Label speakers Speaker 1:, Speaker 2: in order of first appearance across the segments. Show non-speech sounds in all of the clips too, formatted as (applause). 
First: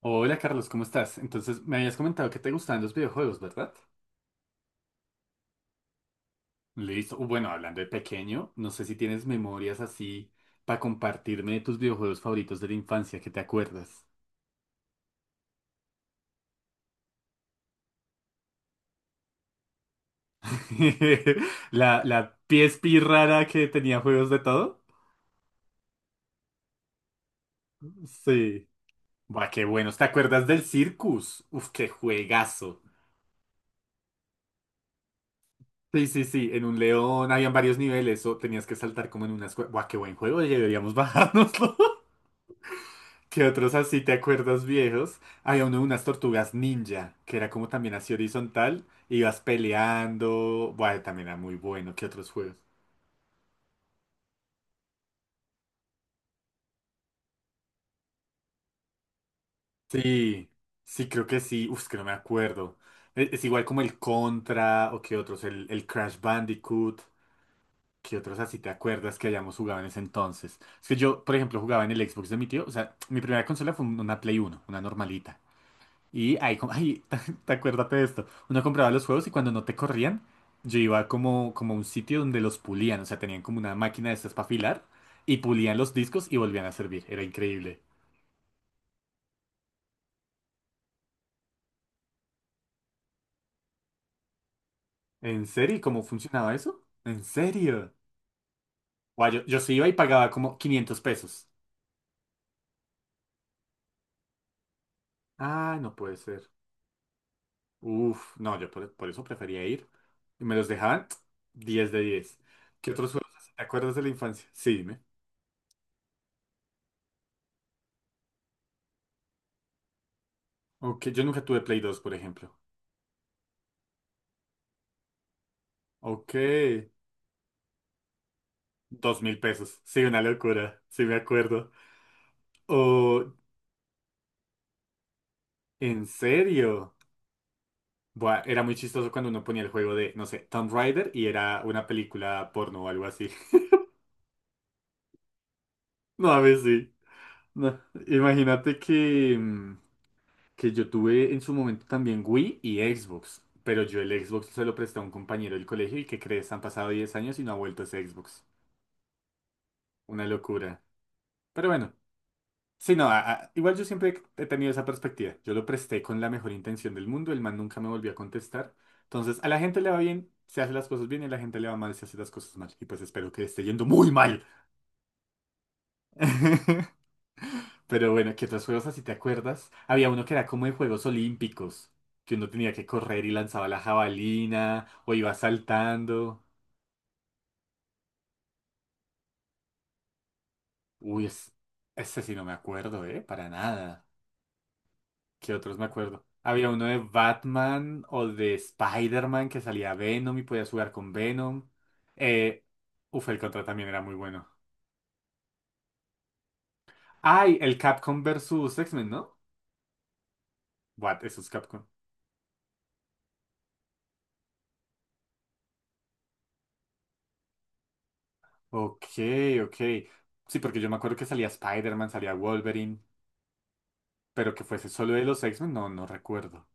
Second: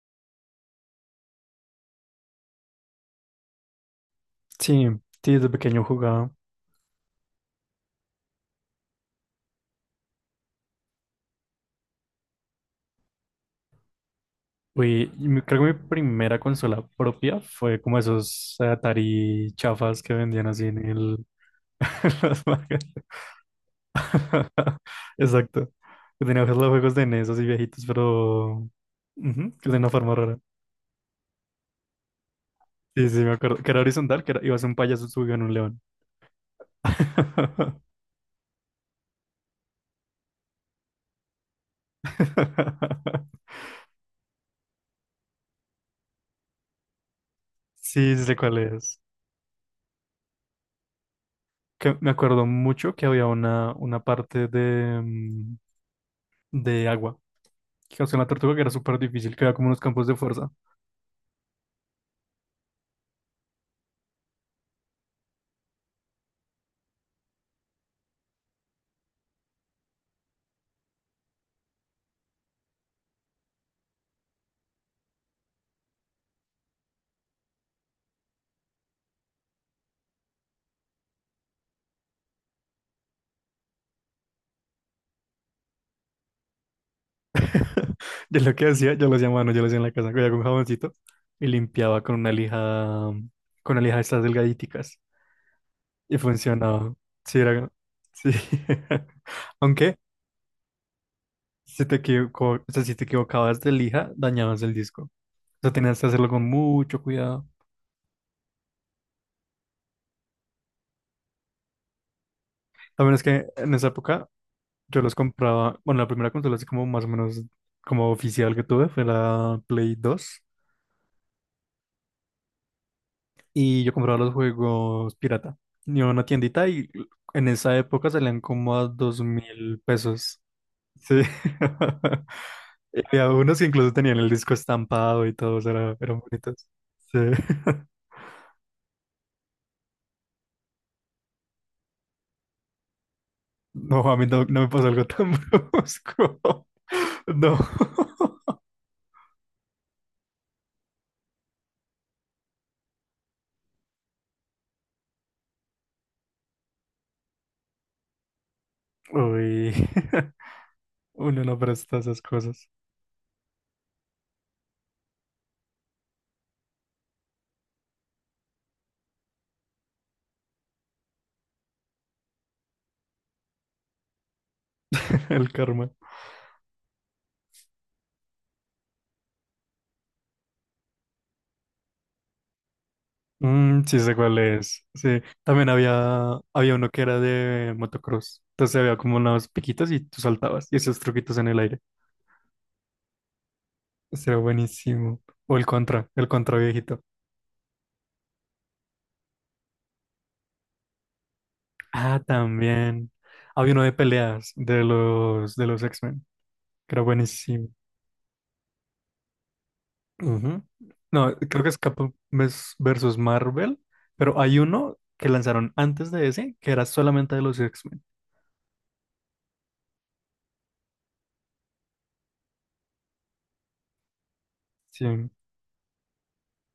Speaker 1: Hola Carlos, ¿cómo estás? Entonces, me habías comentado que te gustaban los videojuegos, ¿verdad?
Speaker 2: Sí, sí, desde pequeño jugaba.
Speaker 1: Listo. Bueno, hablando de pequeño, no sé si tienes memorias así para compartirme de tus videojuegos favoritos de la infancia, ¿que te acuerdas?
Speaker 2: Uy, y creo que mi primera consola propia fue como esos Atari chafas que vendían así en el...
Speaker 1: (laughs) La,
Speaker 2: (laughs) en
Speaker 1: la
Speaker 2: las marcas.
Speaker 1: PSP rara que tenía juegos de
Speaker 2: (laughs)
Speaker 1: todo.
Speaker 2: Exacto. Que tenía los juegos de NES así viejitos,
Speaker 1: Sí.
Speaker 2: pero...
Speaker 1: Buah,
Speaker 2: ujú,
Speaker 1: qué
Speaker 2: que de una
Speaker 1: buenos. ¿Te
Speaker 2: forma rara.
Speaker 1: acuerdas del Circus? Uf, qué juegazo.
Speaker 2: Sí, sí, me acuerdo. Que era horizontal, que iba a ser un payaso subido en un león.
Speaker 1: Sí, sí, sí. En un león habían
Speaker 2: (laughs)
Speaker 1: varios niveles o tenías que saltar como en unas cue- buah, qué buen juego. Deberíamos (laughs) bajárnoslo. ¿Que otros así te acuerdas viejos? Había uno de unas tortugas ninja, que era como también así
Speaker 2: Sí, sí sé cuál
Speaker 1: horizontal,
Speaker 2: es.
Speaker 1: ibas peleando, bueno, también era muy bueno.
Speaker 2: Que
Speaker 1: ¿Qué
Speaker 2: me
Speaker 1: otros
Speaker 2: acuerdo
Speaker 1: juegos?
Speaker 2: mucho que había una parte de agua, que hacía una tortuga que era súper difícil, que era como unos campos de
Speaker 1: Sí,
Speaker 2: fuerza.
Speaker 1: sí, creo que sí, uf, es que no me acuerdo. Es, igual como el Contra, o qué otros, el Crash Bandicoot, qué otros así te acuerdas que hayamos jugado en ese entonces. Es que yo, por ejemplo, jugaba en el Xbox de mi tío, o sea, mi primera consola fue un- una Play uno, una normalita. Y ahí, com- ay, (laughs) te acuérdate de esto. Uno compraba los juegos y cuando no te corrían, yo iba como, como a un sitio donde los pulían. O sea, tenían como una máquina de estas para afilar y pulían los discos y volvían a servir. Era increíble.
Speaker 2: (laughs) Yo lo que hacía, yo lo hacía a mano, yo lo hacía en la casa, cogía con jaboncito y limpiaba con una lija de estas delgadíticas,
Speaker 1: ¿En serio? ¿Y cómo
Speaker 2: y
Speaker 1: funcionaba eso?
Speaker 2: funcionaba.
Speaker 1: ¿En
Speaker 2: Sí, era,
Speaker 1: serio?
Speaker 2: sí. (laughs)
Speaker 1: Guau, yo sí iba y
Speaker 2: Aunque
Speaker 1: pagaba como 500 pesos.
Speaker 2: si te equivoco, o sea, si te equivocabas de lija, dañabas el disco. O sea,
Speaker 1: Ah, no
Speaker 2: tenías que
Speaker 1: puede
Speaker 2: hacerlo
Speaker 1: ser.
Speaker 2: con mucho cuidado.
Speaker 1: Uf, no, yo por eso prefería ir. Y me los dejaban (tsk) 10 de 10. ¿Qué otros
Speaker 2: También es
Speaker 1: juegos
Speaker 2: que
Speaker 1: así te
Speaker 2: en esa
Speaker 1: acuerdas de la
Speaker 2: época
Speaker 1: infancia? Sí, dime.
Speaker 2: yo los compraba, bueno, la primera consola así como más o menos como oficial que tuve fue la Play dos,
Speaker 1: Ok, yo nunca tuve Play dos por ejemplo.
Speaker 2: y yo compraba los juegos pirata. Iba a una
Speaker 1: Ok.
Speaker 2: tiendita y en esa época salían como a dos
Speaker 1: 2000 pesos.
Speaker 2: mil
Speaker 1: Sí, una
Speaker 2: pesos.
Speaker 1: locura. Sí, me
Speaker 2: Sí.
Speaker 1: acuerdo.
Speaker 2: (laughs) y había
Speaker 1: O,
Speaker 2: unos que incluso tenían el disco estampado y todos era,
Speaker 1: ¿en
Speaker 2: eran bonitos.
Speaker 1: serio?
Speaker 2: Sí. (laughs)
Speaker 1: Buah, era muy chistoso cuando uno ponía el juego de, no sé, Tomb Raider y era una película porno o algo así. (laughs)
Speaker 2: No, a mí no me pasó algo tan (laughs)
Speaker 1: No,
Speaker 2: brusco.
Speaker 1: a ver, sí.
Speaker 2: No.
Speaker 1: No, imagínate que, que yo tuve en su momento también Wii y Xbox. Pero yo el Xbox se lo presté a un compañero del colegio y que crees, han pasado 10 años y no ha vuelto ese Xbox.
Speaker 2: Uy.
Speaker 1: Una
Speaker 2: (laughs)
Speaker 1: locura.
Speaker 2: Uno no
Speaker 1: Pero bueno,
Speaker 2: presta esas cosas.
Speaker 1: sí, no, igual yo siempre he tenido esa perspectiva. Yo lo presté con la mejor intención del mundo, el man nunca me volvió a contestar. Entonces, a la gente le va bien, se hace las cosas bien, y a la gente le va mal, se hace las cosas mal. Y pues espero que le esté yendo muy mal.
Speaker 2: (laughs) El karma.
Speaker 1: (laughs) Pero bueno, ¿qué otros juegos así te acuerdas? Había uno que era como de Juegos Olímpicos, que uno tenía que correr y lanzaba la
Speaker 2: Mm, sí sé cuál es.
Speaker 1: jabalina, o
Speaker 2: Sí,
Speaker 1: iba
Speaker 2: también había,
Speaker 1: saltando.
Speaker 2: había uno que era de motocross. Entonces había como unos piquitos y tú saltabas y esos
Speaker 1: Uy,
Speaker 2: truquitos en
Speaker 1: es...
Speaker 2: el aire.
Speaker 1: ese sí no me acuerdo, ¿eh? Para nada.
Speaker 2: Ese era buenísimo.
Speaker 1: ¿Qué
Speaker 2: O el
Speaker 1: otros me
Speaker 2: contra,
Speaker 1: acuerdo?
Speaker 2: el contra
Speaker 1: Había uno de
Speaker 2: viejito.
Speaker 1: Batman o de Spider-Man que salía Venom y podías jugar con Venom.
Speaker 2: Ah,
Speaker 1: Eh,
Speaker 2: también.
Speaker 1: uf, el Contra
Speaker 2: Había uno
Speaker 1: también
Speaker 2: de
Speaker 1: era muy bueno.
Speaker 2: peleas de los X-Men, que era
Speaker 1: Ay,
Speaker 2: buenísimo.
Speaker 1: el Capcom versus X-Men, ¿no?
Speaker 2: Ujú.
Speaker 1: What,
Speaker 2: No,
Speaker 1: eso es
Speaker 2: creo que es
Speaker 1: Capcom.
Speaker 2: Capcom versus Marvel, pero hay uno que lanzaron antes de ese que era solamente de los X-Men.
Speaker 1: Ok, ok. Sí, porque yo me acuerdo que salía Spider-Man, salía Wolverine, pero que fuese solo de
Speaker 2: Sí.
Speaker 1: los X-Men, no, no recuerdo.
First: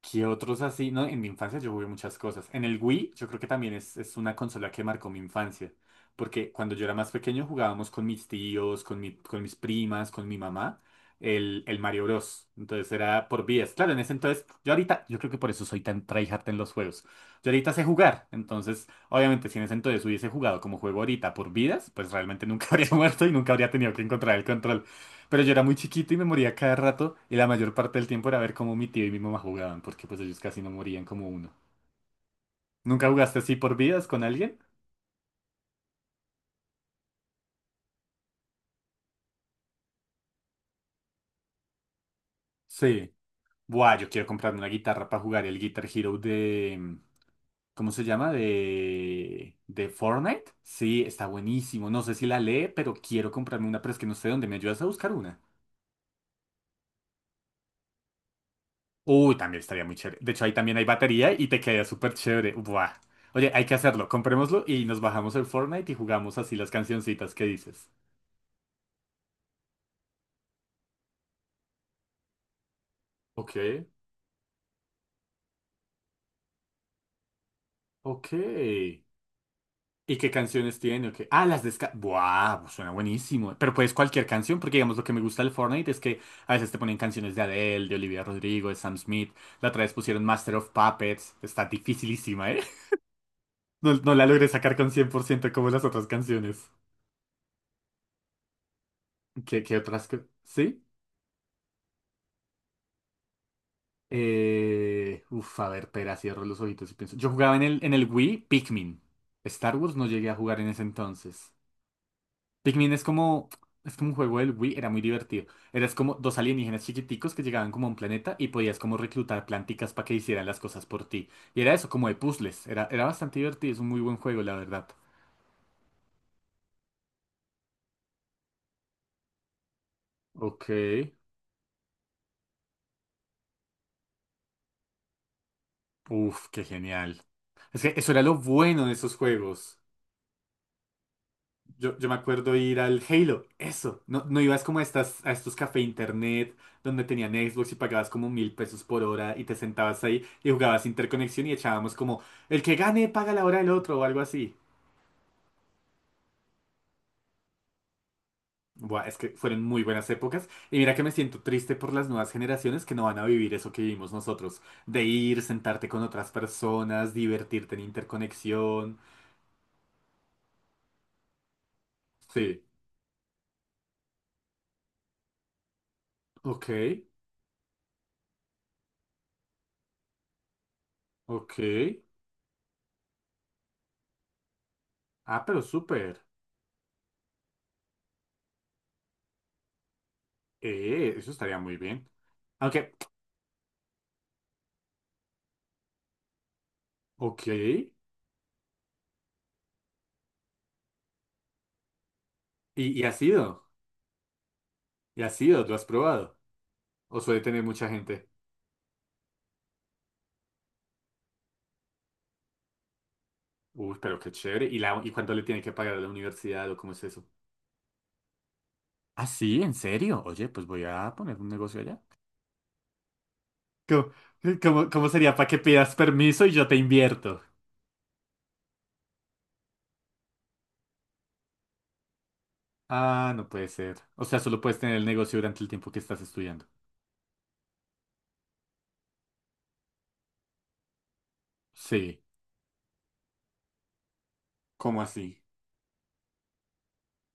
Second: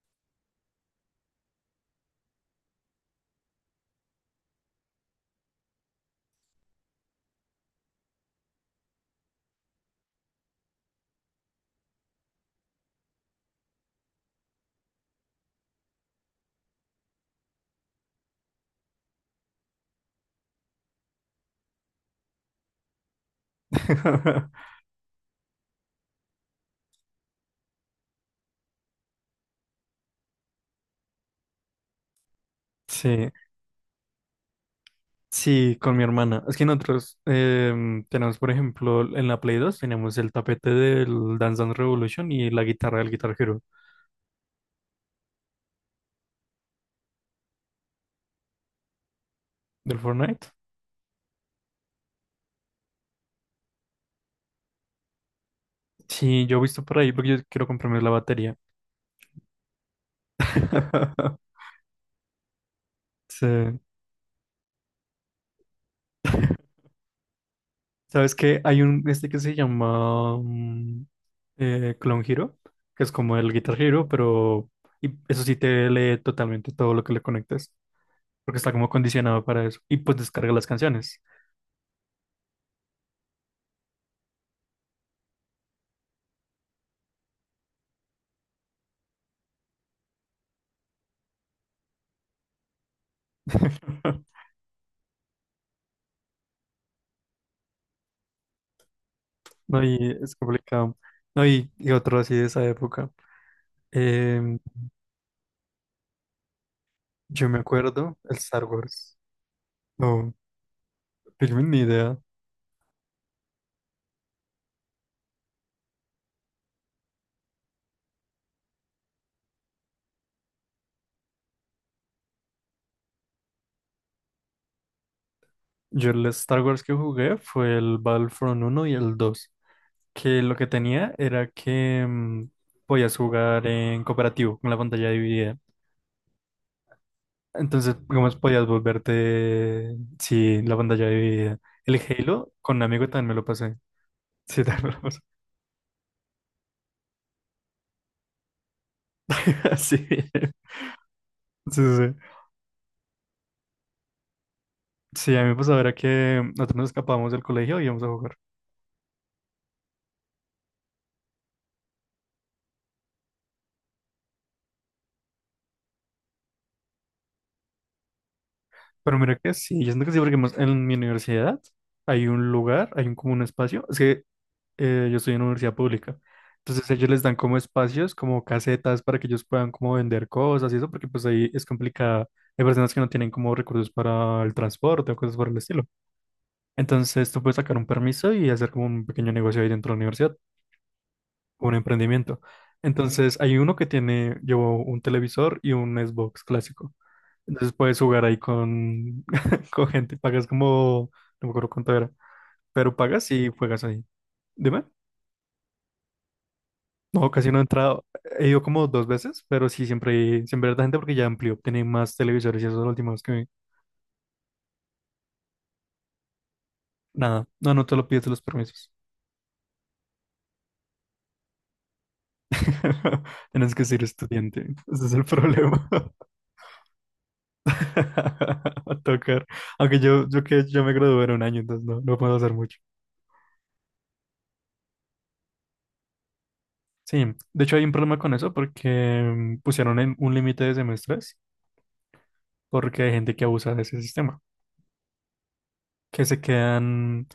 Speaker 1: ¿Qué otros así? No, en mi infancia yo jugué muchas cosas. En el Wii, yo creo que también es una consola que marcó mi infancia. Porque cuando yo era más pequeño jugábamos con mis tíos, con mi, con mis primas, con mi mamá, el Mario Bros. Entonces era por vías. Claro, en ese entonces, yo ahorita, yo creo que por eso soy tan tryhard en los juegos. Yo ahorita sé jugar. Entonces, obviamente, si en ese entonces hubiese jugado como juego ahorita por vidas, pues realmente nunca (laughs) habría muerto y nunca habría tenido que encontrar el
Speaker 2: (laughs)
Speaker 1: control. Pero yo era muy chiquito y me moría cada rato y la mayor parte del tiempo era ver cómo mi tío y mi mamá jugaban, porque pues ellos casi no morían como uno. ¿Nunca
Speaker 2: Sí.
Speaker 1: jugaste así por vidas con alguien?
Speaker 2: Sí, con mi hermana. Es que nosotros tenemos, por ejemplo, en la Play dos tenemos el tapete del Dance Dance Revolution y la guitarra del
Speaker 1: Sí.
Speaker 2: Guitar Hero
Speaker 1: Buah, yo quiero comprarme una guitarra para jugar el Guitar Hero de... ¿Cómo se llama? ¿De
Speaker 2: del
Speaker 1: Fortnite?
Speaker 2: Fortnite.
Speaker 1: Sí, está buenísimo. No sé si la lee, pero quiero comprarme una, pero es que no sé dónde. ¿Me ayudas a buscar una?
Speaker 2: Sí, yo he visto por ahí porque yo quiero comprarme la batería.
Speaker 1: Uy, también estaría muy chévere. De hecho, ahí también hay batería y te
Speaker 2: (laughs)
Speaker 1: queda súper chévere. Buah.
Speaker 2: Sí.
Speaker 1: Oye, hay que hacerlo. Comprémoslo y nos bajamos el Fortnite y jugamos así las cancioncitas que dices.
Speaker 2: ¿Sabes qué? Hay un este que se llama Clone Hero, que es como el
Speaker 1: Ok,
Speaker 2: Guitar Hero, pero y eso sí te lee totalmente todo lo que le conectes, porque está como
Speaker 1: ok.
Speaker 2: condicionado para eso. Y pues
Speaker 1: ¿Y qué
Speaker 2: descarga las
Speaker 1: canciones tiene?
Speaker 2: canciones.
Speaker 1: Okay. Ah, las descargas. ¡Buah! Pues suena buenísimo. Pero puedes cualquier canción, porque digamos lo que me gusta del Fortnite es que a veces te ponen canciones de Adele, de Olivia Rodrigo, de Sam Smith. La otra vez pusieron Master of Puppets. Está dificilísima, ¿eh? (laughs) No, no la
Speaker 2: (laughs)
Speaker 1: logré sacar con 100% como las otras canciones. ¿Qué, qué
Speaker 2: No,
Speaker 1: otras?
Speaker 2: y
Speaker 1: Que-
Speaker 2: es
Speaker 1: ¿Sí?
Speaker 2: complicado. No, y otro así de esa época. Em,
Speaker 1: Uf, a ver, pera, cierro los ojitos y pienso. Yo
Speaker 2: yo
Speaker 1: jugaba
Speaker 2: me
Speaker 1: en el
Speaker 2: acuerdo el
Speaker 1: Wii
Speaker 2: Star
Speaker 1: Pikmin.
Speaker 2: Wars.
Speaker 1: Star Wars no llegué
Speaker 2: No,
Speaker 1: a jugar en ese entonces.
Speaker 2: tengo ni idea.
Speaker 1: Pikmin es como un juego del Wii, era muy divertido. Eras como dos alienígenas chiquiticos que llegaban como a un planeta y podías como reclutar planticas para que hicieran las cosas por ti. Y era eso, como de puzzles. Era, era bastante divertido, es un muy buen juego, la verdad.
Speaker 2: Yo el Star Wars que jugué fue el Battlefront uno y el dos. Que lo que
Speaker 1: Ok.
Speaker 2: tenía era que podías jugar en cooperativo con la pantalla dividida.
Speaker 1: Uf, qué genial. Es que
Speaker 2: Entonces,
Speaker 1: eso era lo
Speaker 2: digamos, podías
Speaker 1: bueno de esos juegos.
Speaker 2: volverte, sí, la pantalla dividida.
Speaker 1: Yo,
Speaker 2: El
Speaker 1: yo me
Speaker 2: Halo
Speaker 1: acuerdo
Speaker 2: con
Speaker 1: ir
Speaker 2: un
Speaker 1: al
Speaker 2: amigo también me lo
Speaker 1: Halo,
Speaker 2: pasé.
Speaker 1: eso. No, no ibas
Speaker 2: Sí, (laughs)
Speaker 1: como a,
Speaker 2: también me lo pasé.
Speaker 1: estas, a estos café internet donde tenían Xbox y pagabas como mil pesos por hora y te
Speaker 2: (laughs)
Speaker 1: sentabas
Speaker 2: Así.
Speaker 1: ahí y jugabas interconexión y
Speaker 2: Sí,
Speaker 1: echábamos
Speaker 2: sí.
Speaker 1: como el que gane paga la hora del otro o algo así.
Speaker 2: Sí, a mí me pasaba era que nosotros nos escapábamos del colegio y íbamos a jugar.
Speaker 1: Buah, es que fueron muy buenas épocas y mira que me siento triste por las nuevas generaciones que no van a vivir eso que vivimos nosotros, de ir, sentarte con otras personas, divertirte en interconexión.
Speaker 2: Pero mira que sí, yo siento que sí, porque más en mi universidad hay un
Speaker 1: Sí,
Speaker 2: lugar, hay un, como un espacio. Es que yo estoy en una universidad pública.
Speaker 1: ok,
Speaker 2: Entonces ellos les dan como espacios, como casetas para que ellos puedan como vender cosas y eso, porque pues ahí
Speaker 1: ok.
Speaker 2: es complicado. Hay personas que no tienen como recursos para el transporte o cosas
Speaker 1: Ah,
Speaker 2: por el
Speaker 1: pero
Speaker 2: estilo.
Speaker 1: súper.
Speaker 2: Entonces tú puedes sacar un permiso y hacer como un pequeño negocio ahí dentro de la universidad,
Speaker 1: Eso estaría
Speaker 2: un
Speaker 1: muy bien.
Speaker 2: emprendimiento.
Speaker 1: Aunque
Speaker 2: Entonces hay uno que tiene, llevó un televisor y un Xbox clásico.
Speaker 1: ok.
Speaker 2: Entonces puedes jugar ahí con, (laughs) con gente, pagas como, no me acuerdo cuánto era, pero
Speaker 1: Y has
Speaker 2: pagas y
Speaker 1: ido?
Speaker 2: juegas ahí. Dime.
Speaker 1: ¿Y has ido? ¿Lo has probado? ¿O
Speaker 2: No,
Speaker 1: suele
Speaker 2: casi no he
Speaker 1: tener mucha
Speaker 2: entrado.
Speaker 1: gente?
Speaker 2: He ido como dos veces, pero sí, siempre, siempre hay harta gente porque ya amplió, tiene más televisores y eso es lo último que vi.
Speaker 1: Uy, pero qué chévere. ¿Y, la, y cuánto le tienen que pagar a la universidad o cómo es eso?
Speaker 2: Nada, no, no te lo pides los permisos.
Speaker 1: Ah, sí, ¿en serio? Oye, pues voy a poner un negocio allá.
Speaker 2: (laughs) Tienes que ser
Speaker 1: ¿Cómo,
Speaker 2: estudiante, ese
Speaker 1: cómo
Speaker 2: es el
Speaker 1: sería para que
Speaker 2: problema.
Speaker 1: pidas permiso y yo te invierto?
Speaker 2: (laughs) A tocar. Aunque yo que yo me gradué en un año, entonces no, no puedo hacer mucho.
Speaker 1: Ah, no puede ser. O sea, solo puedes tener el negocio durante el tiempo que estás estudiando.
Speaker 2: Sí, de hecho hay un problema con eso porque pusieron en un límite de semestres
Speaker 1: Sí.
Speaker 2: porque hay gente que abusa de ese sistema,
Speaker 1: ¿Cómo así?
Speaker 2: que se quedan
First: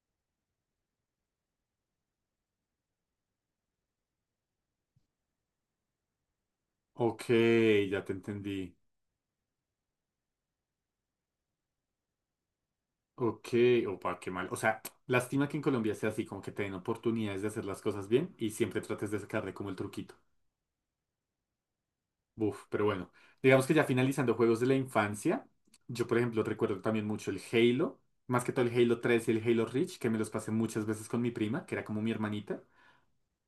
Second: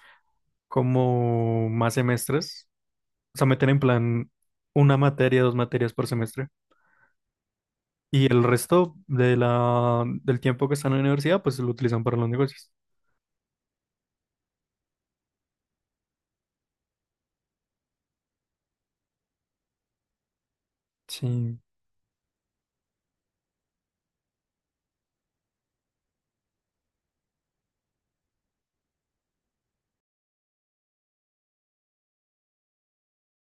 Speaker 2: como más semestres, o sea, meten en plan una materia, dos materias por semestre,
Speaker 1: Ok, ya te
Speaker 2: y el
Speaker 1: entendí.
Speaker 2: resto de la, del tiempo que están en la universidad, pues lo utilizan para los negocios.
Speaker 1: Ok, opa, qué mal. O sea, lástima que en Colombia sea así, como que te den oportunidades de hacer las cosas bien y siempre trates de sacarle como el truquito.
Speaker 2: Sí,
Speaker 1: Buf, pero bueno. Digamos que ya finalizando juegos de la infancia, yo por ejemplo recuerdo también mucho el Halo, más que todo el Halo 3 y el Halo Reach, que me los pasé muchas veces con mi prima, que era como mi hermanita.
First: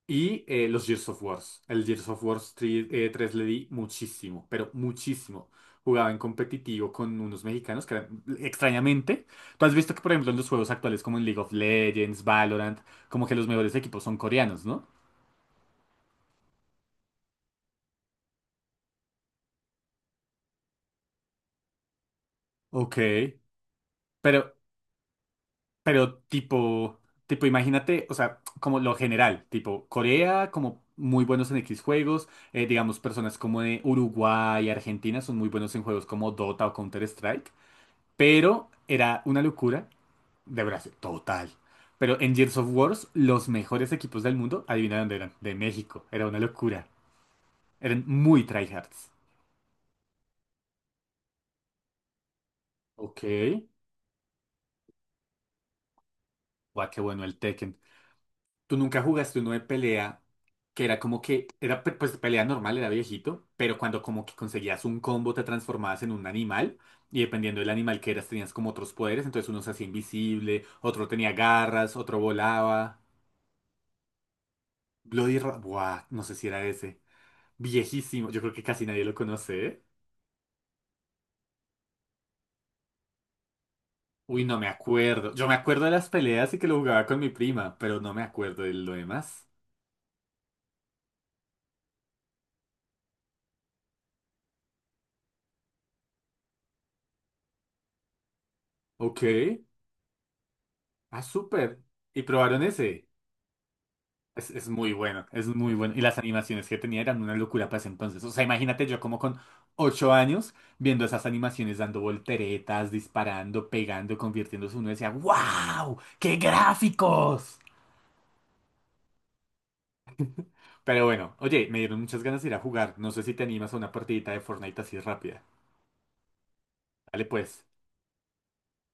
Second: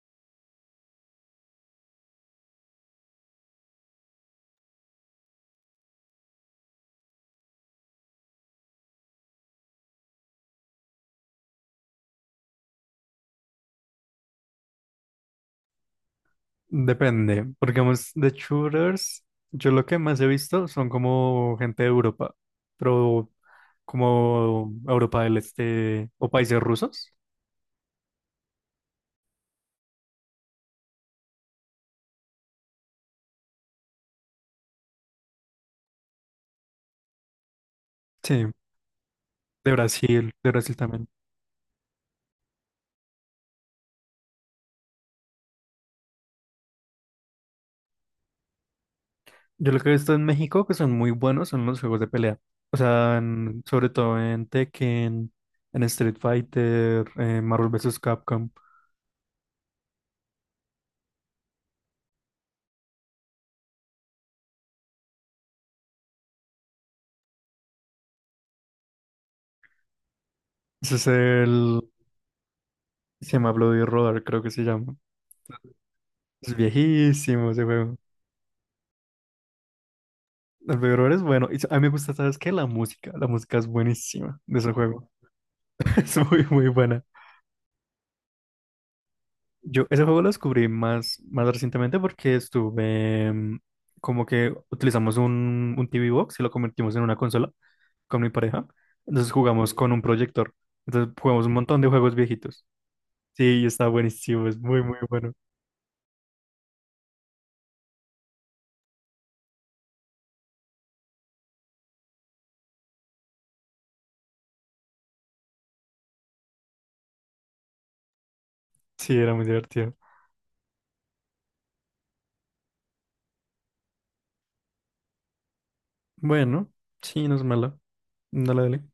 Speaker 1: Y los Gears of Wars. El Gears of Wars 3 3 le di muchísimo, pero muchísimo. Jugaba en competitivo con unos mexicanos que eran- extrañamente. Tú has visto que, por ejemplo, en los juegos actuales como en League of Legends, Valorant, como que los mejores equipos son coreanos, ¿no?
Speaker 2: depende, porque vamos, de shooters, yo lo que más he visto son como gente de Europa,
Speaker 1: Ok.
Speaker 2: pero
Speaker 1: Pero,
Speaker 2: como Europa del Este
Speaker 1: pero
Speaker 2: o países
Speaker 1: tipo,
Speaker 2: rusos.
Speaker 1: tipo, imagínate, o sea, como lo general, tipo Corea, como muy buenos en X juegos, digamos, personas como de Uruguay, Argentina son muy buenos en juegos como Dota o Counter-Strike.
Speaker 2: Sí,
Speaker 1: Pero era una locura,
Speaker 2: De
Speaker 1: de
Speaker 2: Brasil
Speaker 1: verdad,
Speaker 2: también.
Speaker 1: total. Pero en Gears of Wars, los mejores equipos del mundo, adivina dónde eran, de México. Era una locura. Eran muy tryhards.
Speaker 2: Yo lo que he visto en México que son muy buenos son los juegos de pelea. O sea,
Speaker 1: Ok.
Speaker 2: en- sobre todo en Tekken, en Street
Speaker 1: Guau, qué
Speaker 2: Fighter,
Speaker 1: bueno el
Speaker 2: en Marvel
Speaker 1: Tekken.
Speaker 2: vs. Capcom.
Speaker 1: ¿Tú nunca jugaste uno de pelea que era como que, era pe- pues pelea normal, era viejito, pero cuando como que conseguías un combo te transformabas en un animal y dependiendo del animal que eras tenías como otros poderes, entonces uno se hacía invisible,
Speaker 2: Ese
Speaker 1: otro
Speaker 2: es
Speaker 1: tenía
Speaker 2: el...
Speaker 1: garras, otro volaba.
Speaker 2: Se llama Bloody Roar, creo que se llama.
Speaker 1: Bloody Ra... buah, no sé si
Speaker 2: Es
Speaker 1: era ese.
Speaker 2: viejísimo ese juego.
Speaker 1: Viejísimo, yo creo que casi nadie lo conoce, ¿eh?
Speaker 2: El Bloody Roar es bueno. Y a mí me gusta, ¿sabes qué? La música. La música es buenísima
Speaker 1: Uy, no
Speaker 2: de
Speaker 1: me
Speaker 2: ese juego.
Speaker 1: acuerdo. Yo me acuerdo de
Speaker 2: (laughs)
Speaker 1: las
Speaker 2: Es muy,
Speaker 1: peleas y que
Speaker 2: muy
Speaker 1: lo
Speaker 2: buena.
Speaker 1: jugaba con mi prima, pero no me acuerdo de lo demás.
Speaker 2: Yo ese juego lo descubrí más, más recientemente porque estuve como que utilizamos un TV Box y lo convertimos en una consola con mi pareja.
Speaker 1: Ok.
Speaker 2: Entonces jugamos con un proyector. Entonces
Speaker 1: Ah,
Speaker 2: jugamos un
Speaker 1: súper.
Speaker 2: montón de juegos
Speaker 1: ¿Y probaron
Speaker 2: viejitos.
Speaker 1: ese?
Speaker 2: Sí, y está buenísimo, es
Speaker 1: Es
Speaker 2: muy,
Speaker 1: muy
Speaker 2: muy
Speaker 1: bueno,
Speaker 2: bueno.
Speaker 1: es muy bueno. Y las animaciones que tenía eran una locura para ese entonces. O sea, imagínate yo como con 8 años viendo esas animaciones dando volteretas, disparando, pegando, convirtiéndose. Uno decía, ¡Wow! ¡Qué gráficos!
Speaker 2: Sí, era muy divertido.
Speaker 1: Pero bueno, oye, me dieron muchas ganas de ir a jugar. No sé si te animas a una partidita de Fortnite así rápida.
Speaker 2: Bueno,
Speaker 1: Dale
Speaker 2: sí, no es
Speaker 1: pues.
Speaker 2: malo. Dale, dale.